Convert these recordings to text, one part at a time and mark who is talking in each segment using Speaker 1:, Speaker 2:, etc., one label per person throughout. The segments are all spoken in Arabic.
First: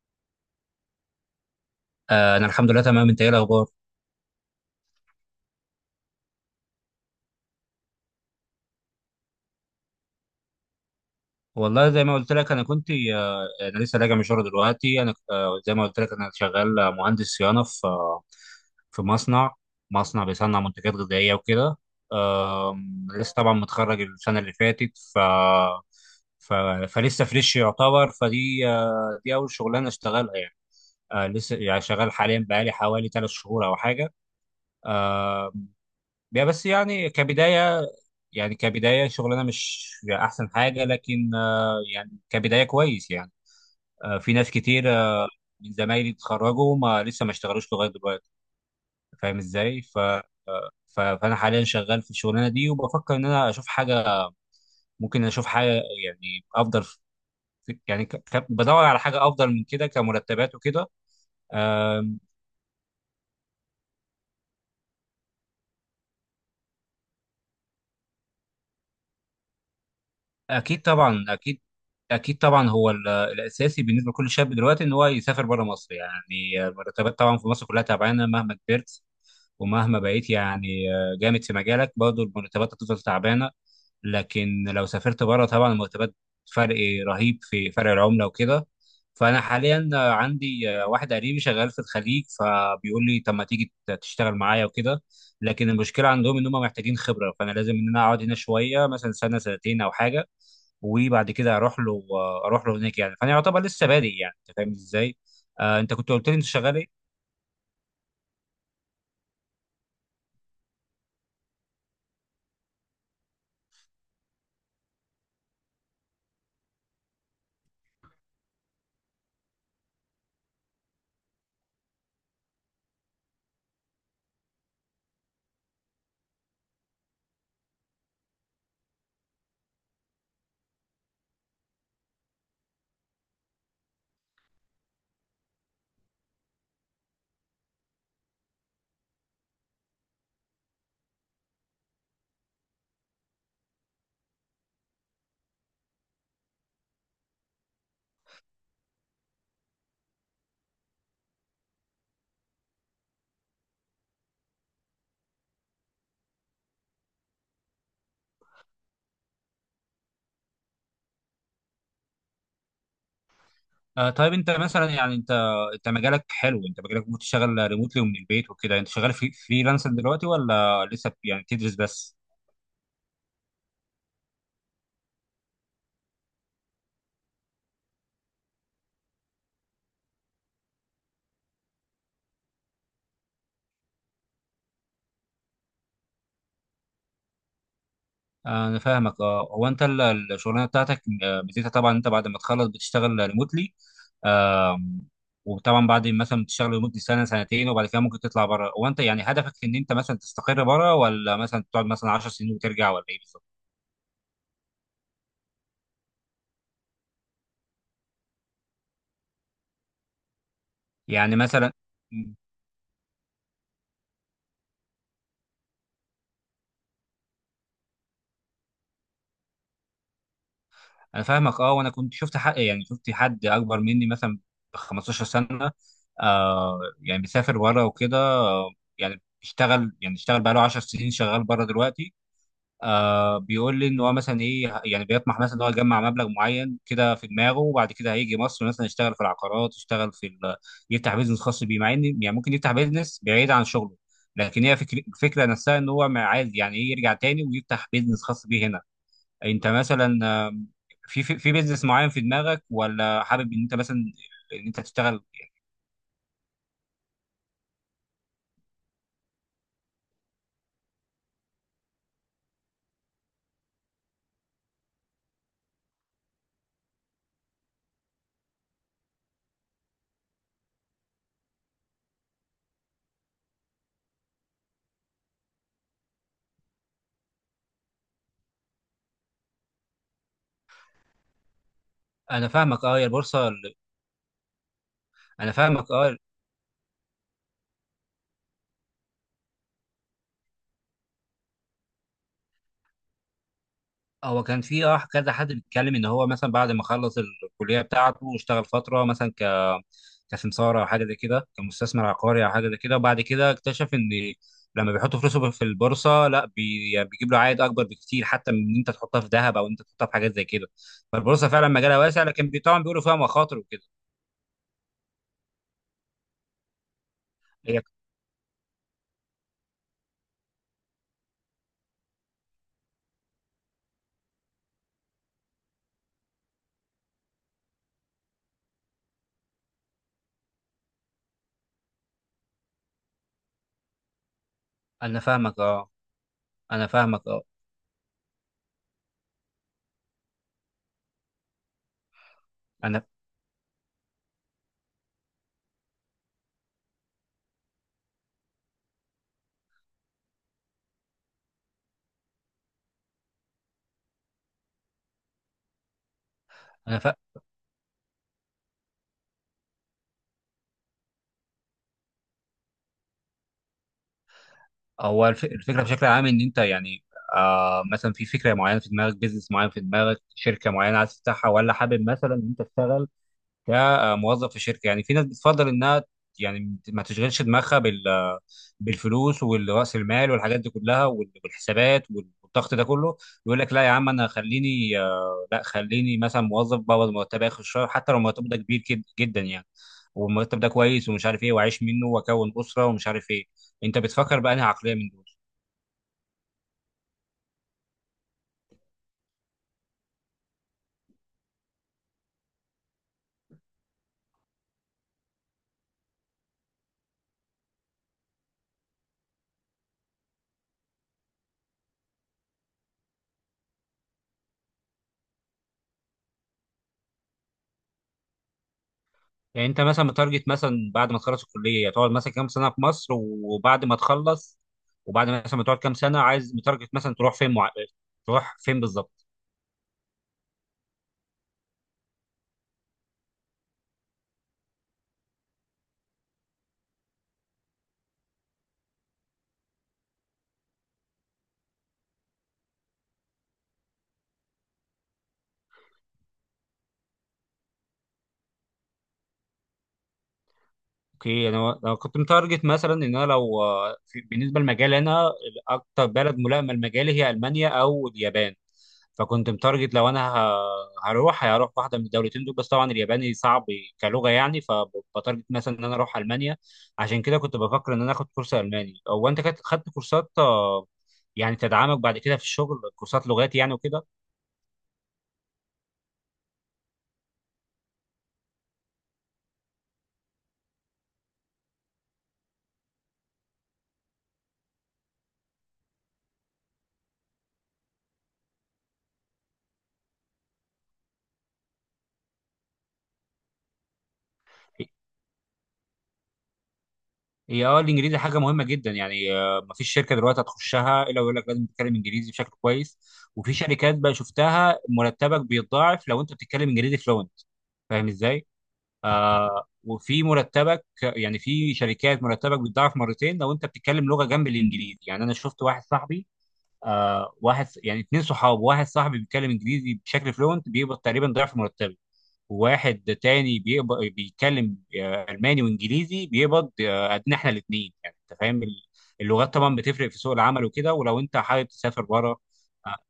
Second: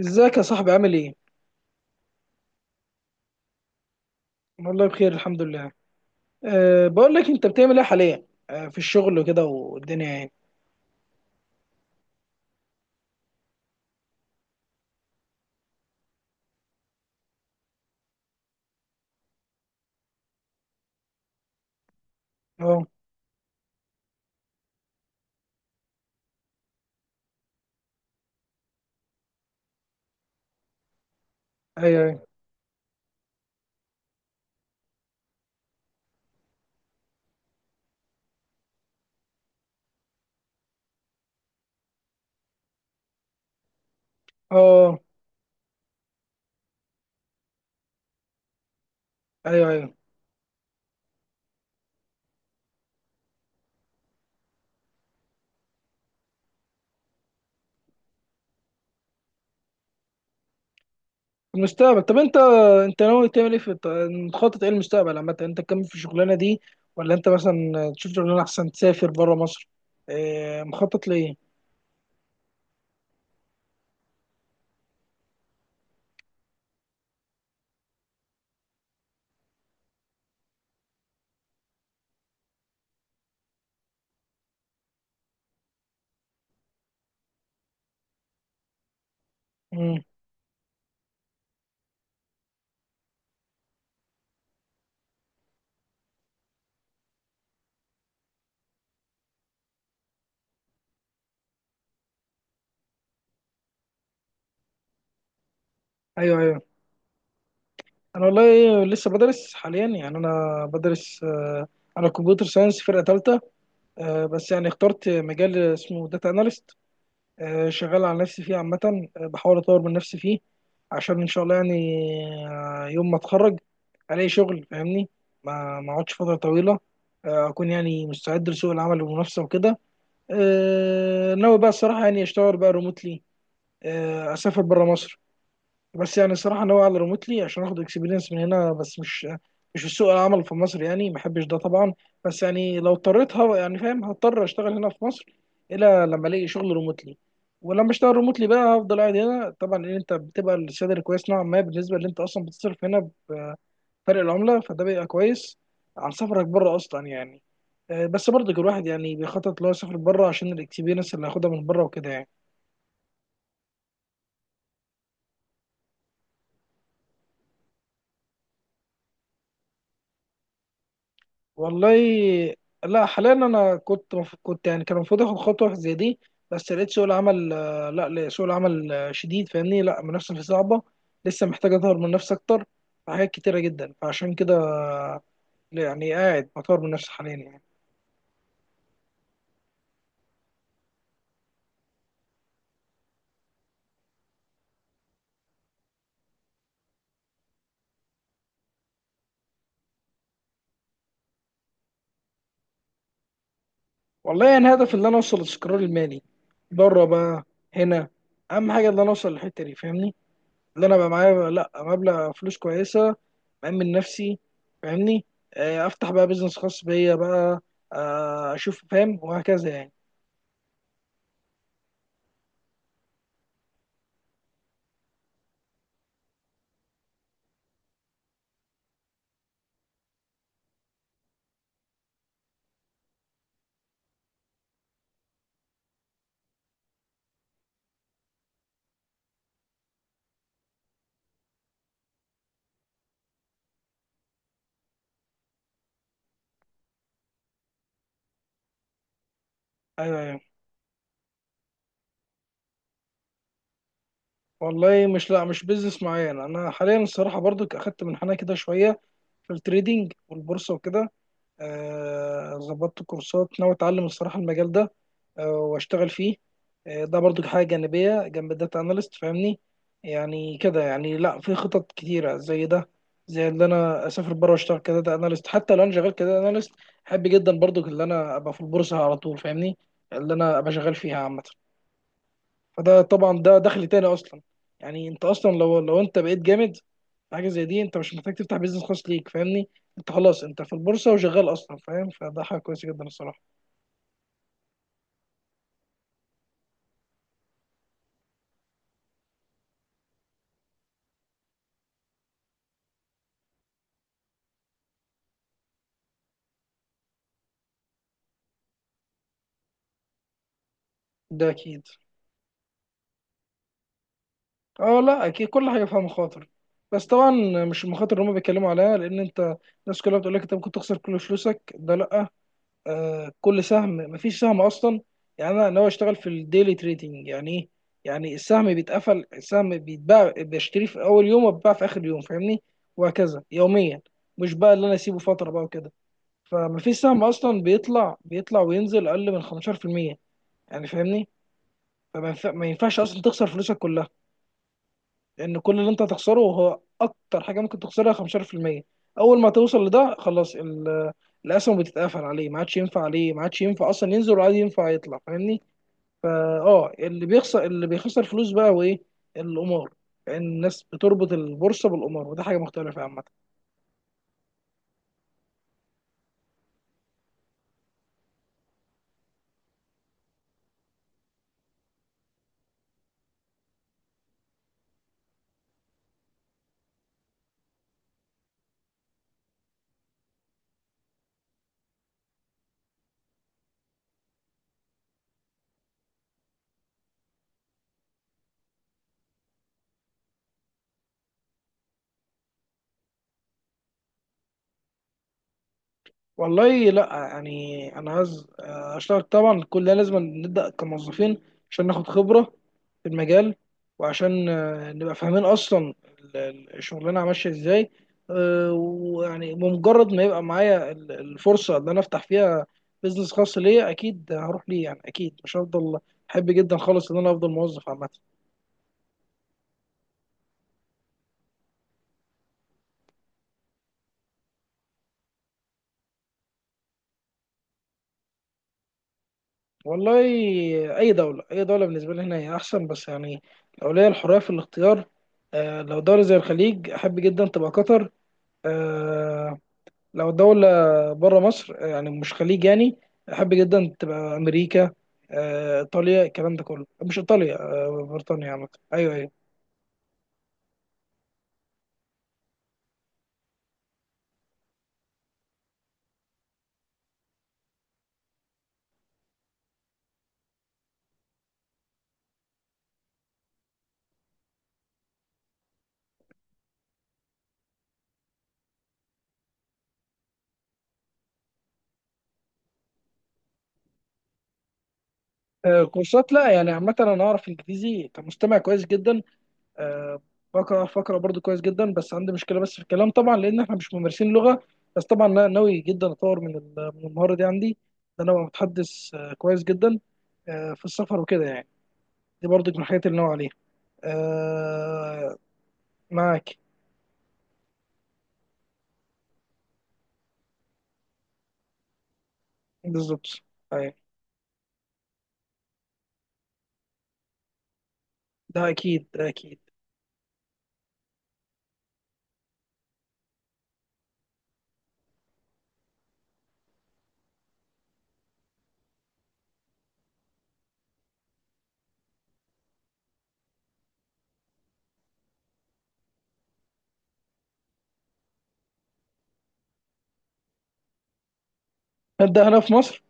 Speaker 1: ازيك يا صاحبي، عامل ايه؟
Speaker 2: انا الحمد لله تمام. انت ايه الاخبار؟
Speaker 1: والله بخير الحمد لله. بقول لك انت بتعمل ايه حاليا؟ في الشغل وكده والدنيا يعني.
Speaker 2: والله زي ما قلت لك انا كنت انا لسه راجع من الشغل دلوقتي. انا زي ما قلت لك انا شغال مهندس صيانه في مصنع بيصنع منتجات غذائيه وكده.
Speaker 1: اه
Speaker 2: لسه طبعا متخرج السنه اللي فاتت. ف ف فلسه فريش يعتبر. فدي آه، دي اول شغلانه اشتغلها يعني. لسه يعني
Speaker 1: ايوه
Speaker 2: شغال
Speaker 1: ايوه
Speaker 2: حاليا بقالي حوالي 3 شهور او حاجه. آه، يا بس يعني كبداية شغلنا مش أحسن حاجة، لكن يعني كبداية كويس يعني. في ناس كتير
Speaker 1: اه
Speaker 2: من زمايلي اتخرجوا ما لسه ما اشتغلوش لغاية دلوقتي، فاهم
Speaker 1: ايوه
Speaker 2: ازاي؟
Speaker 1: ايوه
Speaker 2: فأنا حاليا شغال في الشغلانة دي، وبفكر إن أنا أشوف حاجة، ممكن أشوف حاجة يعني أفضل، في يعني بدور على حاجة أفضل من كده كمرتبات وكده.
Speaker 1: المستقبل.
Speaker 2: آه،
Speaker 1: طب انت انت ناوي تعمل ايه مخطط ايه المستقبل عامة؟ انت تكمل في الشغلانة دي ولا انت مثلا تشوف شغلانة احسن تسافر بره مصر؟ أه
Speaker 2: اكيد
Speaker 1: مخطط
Speaker 2: طبعا،
Speaker 1: ليه؟
Speaker 2: اكيد، اكيد طبعا. هو الاساسي بالنسبه لكل شاب دلوقتي ان هو يسافر بره مصر. يعني المرتبات طبعا في مصر كلها تعبانه مهما كبرت، ومهما بقيت يعني جامد في مجالك، برضه المرتبات هتفضل تعبانه. لكن لو سافرت بره طبعا المرتبات فرق، رهيب في فرق العمله وكده. فانا حاليا
Speaker 1: مم.
Speaker 2: عندي واحد قريبي شغال في الخليج، فبيقول لي طب ما تيجي تشتغل معايا وكده. لكن المشكله عندهم ان هم محتاجين خبره، فانا لازم ان انا اقعد هنا شويه مثلا سنه سنتين او حاجه وبعد كده اروح له. اروح له هناك يعني، فانا يعتبر لسه بادئ يعني. انت فاهم ازاي؟ انت كنت قلت لي
Speaker 1: ايوه
Speaker 2: انت
Speaker 1: ايوه.
Speaker 2: شغال ايه؟
Speaker 1: انا والله لسه بدرس حاليا، يعني انا بدرس على كمبيوتر ساينس فرقة تالتة. بس يعني اخترت مجال اسمه داتا اناليست، شغال على نفسي فيه عامة. بحاول أطور من نفسي فيه عشان إن شاء الله يعني، يوم ما أتخرج ألاقي شغل فاهمني، ما أقعدش فترة طويلة. أكون يعني مستعد لسوق العمل والمنافسة وكده. ناوي بقى الصراحة يعني أشتغل بقى ريموتلي، أسافر برا مصر. بس يعني الصراحه ناوي على ريموتلي عشان اخد اكسبيرينس من هنا، بس مش في سوق العمل في مصر، يعني ما بحبش ده طبعا. بس يعني لو اضطريت يعني فاهم هضطر اشتغل هنا في مصر، الا لما الاقي شغل ريموتلي. ولما اشتغل ريموتلي بقى هفضل قاعد هنا طبعا، ان انت بتبقى السالري كويس نوعا ما بالنسبه اللي انت اصلا بتصرف هنا بفرق العمله، فده بيبقى كويس عن سفرك بره اصلا يعني. بس برضه الواحد يعني بيخطط لو يسافر بره عشان الاكسبيرينس اللي هياخدها من بره وكده يعني.
Speaker 2: طيب انت مثلا يعني انت مجالك حلو، انت مجالك ممكن تشتغل ريموتلي ومن البيت وكده. انت شغال في فريلانسر دلوقتي ولا لسه يعني بتدرس
Speaker 1: والله
Speaker 2: بس؟
Speaker 1: لا، حاليا انا كنت يعني كان المفروض اخد خطوه زي دي، بس لقيت سوق العمل لا لا، سوق العمل شديد، فاهمني، لا المنافسه فيه صعبه، لسه محتاج اطور من نفسي اكتر في حاجات كتيره جدا، فعشان كده يعني قاعد بطور من نفسي حاليا يعني.
Speaker 2: انا فاهمك. اه، هو انت الشغلانه بتاعتك ميزتها طبعا انت بعد ما تخلص بتشتغل ريموتلي. آه وطبعا بعد مثلا تشتغل لمده سنه سنتين، وبعد كده ممكن تطلع بره. هو انت يعني هدفك ان انت مثلا تستقر بره، ولا مثلا تقعد مثلا 10 سنين وترجع، ولا ايه بالظبط؟
Speaker 1: والله يعني هدف ان انا اوصل للاستقرار المالي، بره بقى هنا، اهم حاجه ان انا اوصل للحته دي فاهمني، ان انا بقى
Speaker 2: يعني
Speaker 1: معايا لا
Speaker 2: مثلا.
Speaker 1: مبلغ
Speaker 2: مم.
Speaker 1: فلوس كويسه، مأمن نفسي فاهمني. افتح بقى بيزنس خاص بيا بقى، اشوف فاهم، وهكذا يعني.
Speaker 2: انا فاهمك. اه، وانا كنت شفت حق، يعني شفت حد اكبر مني مثلا ب 15 سنه. يعني بيسافر بره وكده. يعني بيشتغل، يعني اشتغل بقاله 10 سنين شغال بره دلوقتي. بيقول لي ان هو مثلا ايه، يعني بيطمح مثلا ان هو يجمع مبلغ معين كده في دماغه، وبعد كده هيجي مصر مثلا يشتغل في العقارات، يشتغل في يفتح بيزنس خاص بيه، مع ان يعني ممكن يفتح بيزنس بعيد عن شغله. لكن الفكره نفسها ان هو ما عايز يعني ايه، يرجع تاني ويفتح بيزنس خاص بيه هنا. انت مثلا
Speaker 1: ايوه ايوه.
Speaker 2: في بيزنس معين في دماغك، ولا حابب ان انت مثلا ان انت
Speaker 1: والله
Speaker 2: تشتغل؟
Speaker 1: مش، لا مش بيزنس معين، انا حاليا الصراحه برضو اخدت منحنى كده شويه في التريدينج والبورصه وكده. ظبطت كورسات ناوي اتعلم الصراحه المجال ده، واشتغل فيه. ده برضو حاجه جانبيه جنب الداتا اناليست فاهمني، يعني كده، يعني لا في خطط كتيره زي ده، زي اللي انا اسافر بره واشتغل كداتا اناليست. حتى لو انا شغال كداتا اناليست، احب جدا برضو اللي انا ابقى في البورصه على طول فاهمني، اللي انا ابقى شغال فيها عامه.
Speaker 2: انا فاهمك. اه،
Speaker 1: فده
Speaker 2: يا
Speaker 1: طبعا
Speaker 2: البورصه.
Speaker 1: ده دخل تاني اصلا، يعني انت اصلا
Speaker 2: انا
Speaker 1: لو
Speaker 2: فاهمك.
Speaker 1: لو
Speaker 2: اه،
Speaker 1: انت بقيت جامد في حاجه زي دي انت مش محتاج تفتح بيزنس خاص ليك فاهمني، انت خلاص انت في البورصه وشغال اصلا فاهم، فده حاجه كويسه جدا الصراحه.
Speaker 2: هو كان في كذا حد بيتكلم ان هو مثلا بعد ما خلص الكليه بتاعته واشتغل فتره مثلا كسمساره او حاجه زي كده، كمستثمر عقاري او حاجه زي كده. وبعد كده اكتشف ان لما بيحط فلوسه في البورصه، لا بي يعني بيجيب له عائد اكبر بكتير، حتى من ان انت تحطها في ذهب، او ان انت تحطها في حاجات زي كده. فالبورصه
Speaker 1: ده
Speaker 2: فعلا
Speaker 1: اكيد.
Speaker 2: مجالها واسع، لكن طبعا بيقولوا فيها مخاطر وكده.
Speaker 1: اه لا اكيد كل حاجه فيها مخاطر، بس طبعا
Speaker 2: هي،
Speaker 1: مش المخاطر اللي هم بيتكلموا عليها، لان انت الناس كلها بتقول لك انت ممكن تخسر كل فلوسك، ده لا. آه كل سهم، مفيش سهم اصلا، يعني انا ناوي اشتغل في الديلي تريدنج يعني ايه، يعني السهم بيتقفل، السهم بيتباع، بشتريه في اول يوم وبيتباع في اخر يوم فاهمني، وهكذا يوميا، مش بقى اللي انا اسيبه
Speaker 2: انا
Speaker 1: فتره
Speaker 2: فاهمك.
Speaker 1: بقى
Speaker 2: اه،
Speaker 1: وكده.
Speaker 2: انا
Speaker 1: فمفيش سهم
Speaker 2: فاهمك. اه،
Speaker 1: اصلا بيطلع وينزل اقل من 15%، يعني فاهمني. ما ينفعش
Speaker 2: انا
Speaker 1: اصلا تخسر فلوسك كلها، لان كل اللي انت هتخسره هو اكتر حاجه ممكن تخسرها 15%. اول ما توصل لده خلاص الاسهم بتتقفل عليه، ما عادش ينفع عليه، ما عادش ينفع اصلا ينزل ولا عاد ينفع يطلع فاهمني. فا اه،
Speaker 2: انا فا...
Speaker 1: اللي بيخسر، اللي بيخسر فلوس بقى هو ايه؟ القمار، لان الناس بتربط البورصه بالقمار وده حاجه مختلفه عامه.
Speaker 2: هو الفكره بشكل عام ان انت يعني مثلا في فكره معينه في دماغك، بيزنس معين في دماغك، شركه معينه عايز تفتحها، ولا حابب مثلا ان انت تشتغل كموظف في شركه. يعني في ناس بتفضل انها يعني ما تشغلش دماغها بالفلوس والرأس المال والحاجات دي كلها، والحسابات والضغط ده كله. يقول لك لا يا عم، انا خليني لا خليني مثلا موظف بقبض مرتب اخر الشهر، حتى لو مرتب ده كبير جدا يعني، والمرتب ده كويس ومش عارف ايه، واعيش منه واكون اسره ومش عارف ايه. انت بتفكر بقى انهي عقليه من دول؟
Speaker 1: والله لا يعني انا عايز، اشتغل طبعا، كل ده لازم نبدا كموظفين عشان ناخد خبره في المجال، وعشان نبقى فاهمين اصلا الشغلانه ماشيه ازاي. ويعني بمجرد ما يبقى معايا الفرصه اللي انا افتح فيها بيزنس خاص ليا اكيد هروح ليه، يعني اكيد مش هفضل. احب جدا خالص ان انا افضل موظف عامه.
Speaker 2: يعني انت مثلا متارجت مثلا بعد ما تخلص الكليه تقعد مثلا كام سنه في مصر، وبعد ما تخلص، وبعد مثلا ما تقعد كام سنه عايز متارجت مثلا تروح فين بالظبط؟
Speaker 1: والله اي دوله، اي دوله بالنسبه لي هنا هي احسن، بس يعني لو ليا الحريه في الاختيار، آه لو دوله زي الخليج احب جدا تبقى قطر. آه لو دوله بره مصر يعني مش خليج يعني، احب جدا تبقى امريكا، آه ايطاليا، الكلام ده كله، مش ايطاليا، آه بريطانيا عامه. ايوه ايوه.
Speaker 2: اوكي. انا لو كنت متارجت مثلا ان انا، لو بالنسبه لمجال انا، اكتر بلد ملائمه لمجالي هي المانيا او اليابان. فكنت متارجت لو انا هروح واحده من الدولتين دول، بس طبعا الياباني صعب كلغه يعني. فبتارجت مثلا ان انا اروح المانيا. عشان كده كنت بفكر ان انا اخد كورس الماني. هو انت خدت كورسات يعني تدعمك بعد كده في الشغل، كورسات لغات يعني وكده؟
Speaker 1: آه كورسات، لا يعني عامه انا اعرف انجليزي كمستمع كويس جدا، آه، بقرا فقرة برضو كويس جدا، بس عندي مشكلة بس في الكلام طبعا، لأن احنا مش ممارسين لغة. بس طبعا أنا ناوي جدا أطور من من المهارة دي عندي، إن أنا أبقى متحدث كويس جدا في السفر وكده يعني. دي برضو من الحاجات اللي ناوي عليها. آه، معاك.
Speaker 2: هي، اه الانجليزي حاجه مهمه جدا يعني. ما فيش شركه دلوقتي هتخشها الا ويقول لك لازم تتكلم انجليزي بشكل كويس.
Speaker 1: بالظبط.
Speaker 2: وفي
Speaker 1: أيوة
Speaker 2: شركات بقى شفتها مرتبك بيتضاعف لو انت بتتكلم انجليزي فلوينت، فاهم ازاي؟
Speaker 1: ده أكيد، ده أكيد.
Speaker 2: وفي مرتبك يعني، في شركات مرتبك بيتضاعف مرتين لو انت بتتكلم لغه جنب الانجليزي. يعني انا شفت واحد صاحبي، واحد يعني 2 صحاب. واحد صاحبي بيتكلم انجليزي بشكل فلوينت بيقبض تقريبا ضعف مرتبه، وواحد تاني بيقبض بيتكلم الماني وانجليزي بيقبض قدنا احنا الاثنين. يعني انت فاهم، اللغات طبعا بتفرق في سوق العمل وكده، ولو انت حابب تسافر بره.
Speaker 1: هبدأ هنا في
Speaker 2: آه،
Speaker 1: مصر.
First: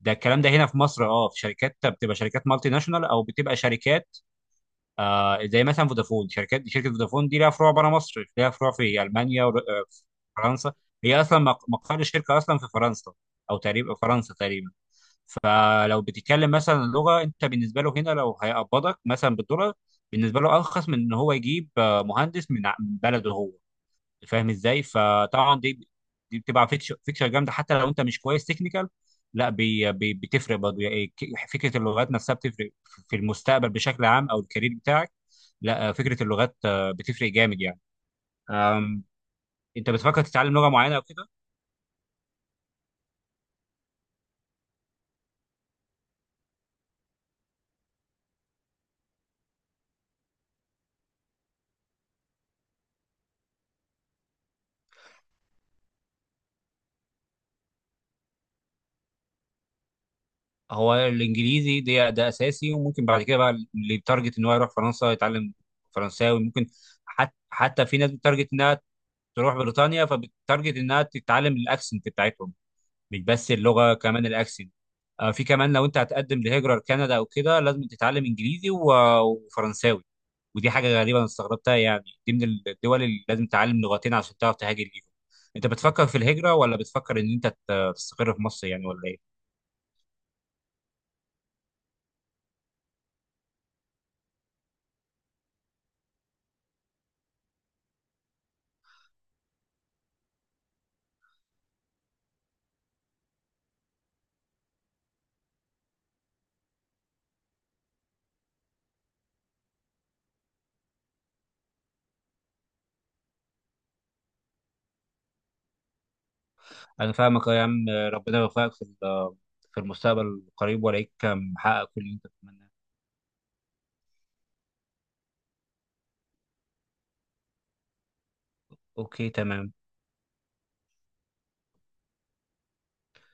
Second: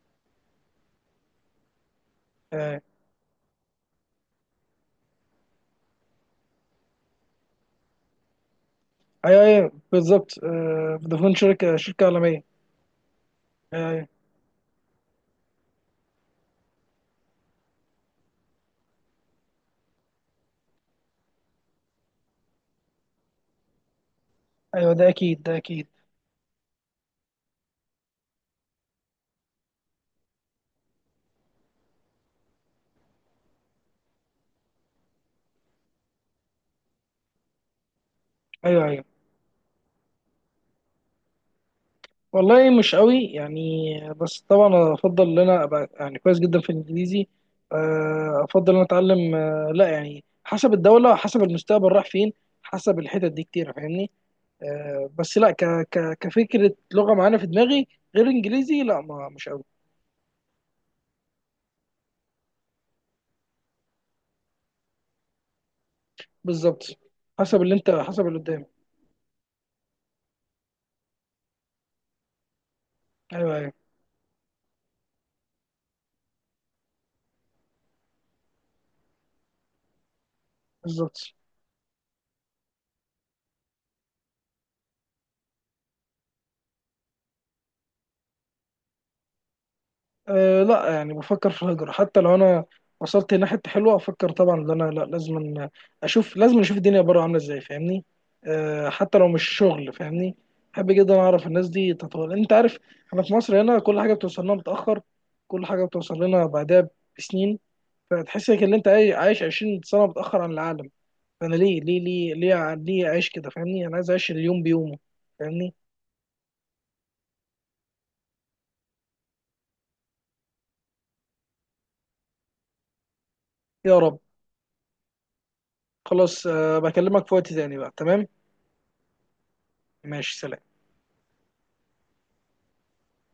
Speaker 2: ده الكلام ده هنا في مصر. اه في شركات بتبقى شركات مالتي
Speaker 1: آه،
Speaker 2: ناشونال، او بتبقى شركات زي مثلا فودافون. شركه فودافون دي لها فروع بره مصر، لها فروع في
Speaker 1: أيوة
Speaker 2: المانيا
Speaker 1: أيوة بالظبط،
Speaker 2: وفرنسا. هي
Speaker 1: فودافون
Speaker 2: اصلا
Speaker 1: شركة
Speaker 2: مقر
Speaker 1: شركة
Speaker 2: الشركه
Speaker 1: عالمية.
Speaker 2: اصلا في فرنسا، او تقريبا
Speaker 1: أيوة
Speaker 2: فرنسا تقريبا. فلو بتتكلم مثلا لغه، انت بالنسبه له هنا لو هيقبضك مثلا بالدولار، بالنسبه له ارخص من ان هو يجيب مهندس من من بلده هو، فاهم ازاي؟
Speaker 1: أيوة ده أكيد، ده
Speaker 2: فطبعا
Speaker 1: أكيد.
Speaker 2: دي بتبقى فيكشر، فيكشر جامده، حتى لو انت مش كويس تكنيكال. لا، بي بي بتفرق برضه يعني. فكره اللغات نفسها بتفرق في المستقبل بشكل عام او الكارير بتاعك. لا، فكره اللغات بتفرق جامد يعني.
Speaker 1: أيوة أيوة.
Speaker 2: آم، انت بتفكر تتعلم لغه معينه او كده؟
Speaker 1: والله مش قوي يعني، بس طبعا افضل ان انا ابقى يعني كويس جدا في الانجليزي، افضل ان أنا اتعلم، لا يعني حسب الدوله، حسب المستقبل راح فين، حسب الحتت دي كتير فاهمني. بس لا ك ك كفكره لغه معانا في دماغي غير انجليزي، لا ما مش قوي.
Speaker 2: هو الانجليزي ده اساسي، وممكن بعد كده بقى اللي يتارجت ان هو يروح فرنسا يتعلم فرنساوي، ممكن.
Speaker 1: بالظبط،
Speaker 2: حتى
Speaker 1: حسب اللي
Speaker 2: حتى
Speaker 1: انت،
Speaker 2: في ناس
Speaker 1: حسب اللي
Speaker 2: بتارجت
Speaker 1: قدام.
Speaker 2: انها تروح بريطانيا، فبتارجت انها تتعلم الاكسنت بتاعتهم، مش بس
Speaker 1: ايوه ايوه
Speaker 2: اللغه كمان الاكسنت. في كمان لو انت هتقدم لهجره لكندا او كده لازم تتعلم انجليزي وفرنساوي. ودي حاجه غريبه
Speaker 1: بالظبط.
Speaker 2: انا استغربتها يعني، دي من الدول اللي لازم تتعلم لغتين عشان تعرف تهاجر ليهم. انت بتفكر في الهجره، ولا بتفكر ان انت تستقر في مصر يعني، ولا ايه؟
Speaker 1: أه لا، يعني بفكر في الهجرة. حتى لو انا وصلت لحتة حلوة افكر طبعا ان انا، لا لازم اشوف، لازم اشوف الدنيا بره عاملة ازاي فاهمني، أه حتى لو مش شغل فاهمني، بحب جدا اعرف الناس دي تطول، انت عارف احنا في مصر هنا كل حاجة بتوصل لنا متأخر، كل حاجة بتوصل لنا بعدها بسنين، فتحس انك ان انت عايش 20 سنة متأخر عن العالم. فانا ليه ليه ليه ليه ليه اعيش كده فاهمني، انا عايز اعيش اليوم بيومه فاهمني.
Speaker 2: انا فاهمك. أه يا عم، ربنا يوفقك في المستقبل القريب، والاقيك محقق كل اللي انت بتتمناه.
Speaker 1: يا رب. خلاص أه بكلمك في وقت تاني بقى، تمام.
Speaker 2: اوكي تمام.
Speaker 1: ماشي، سلام.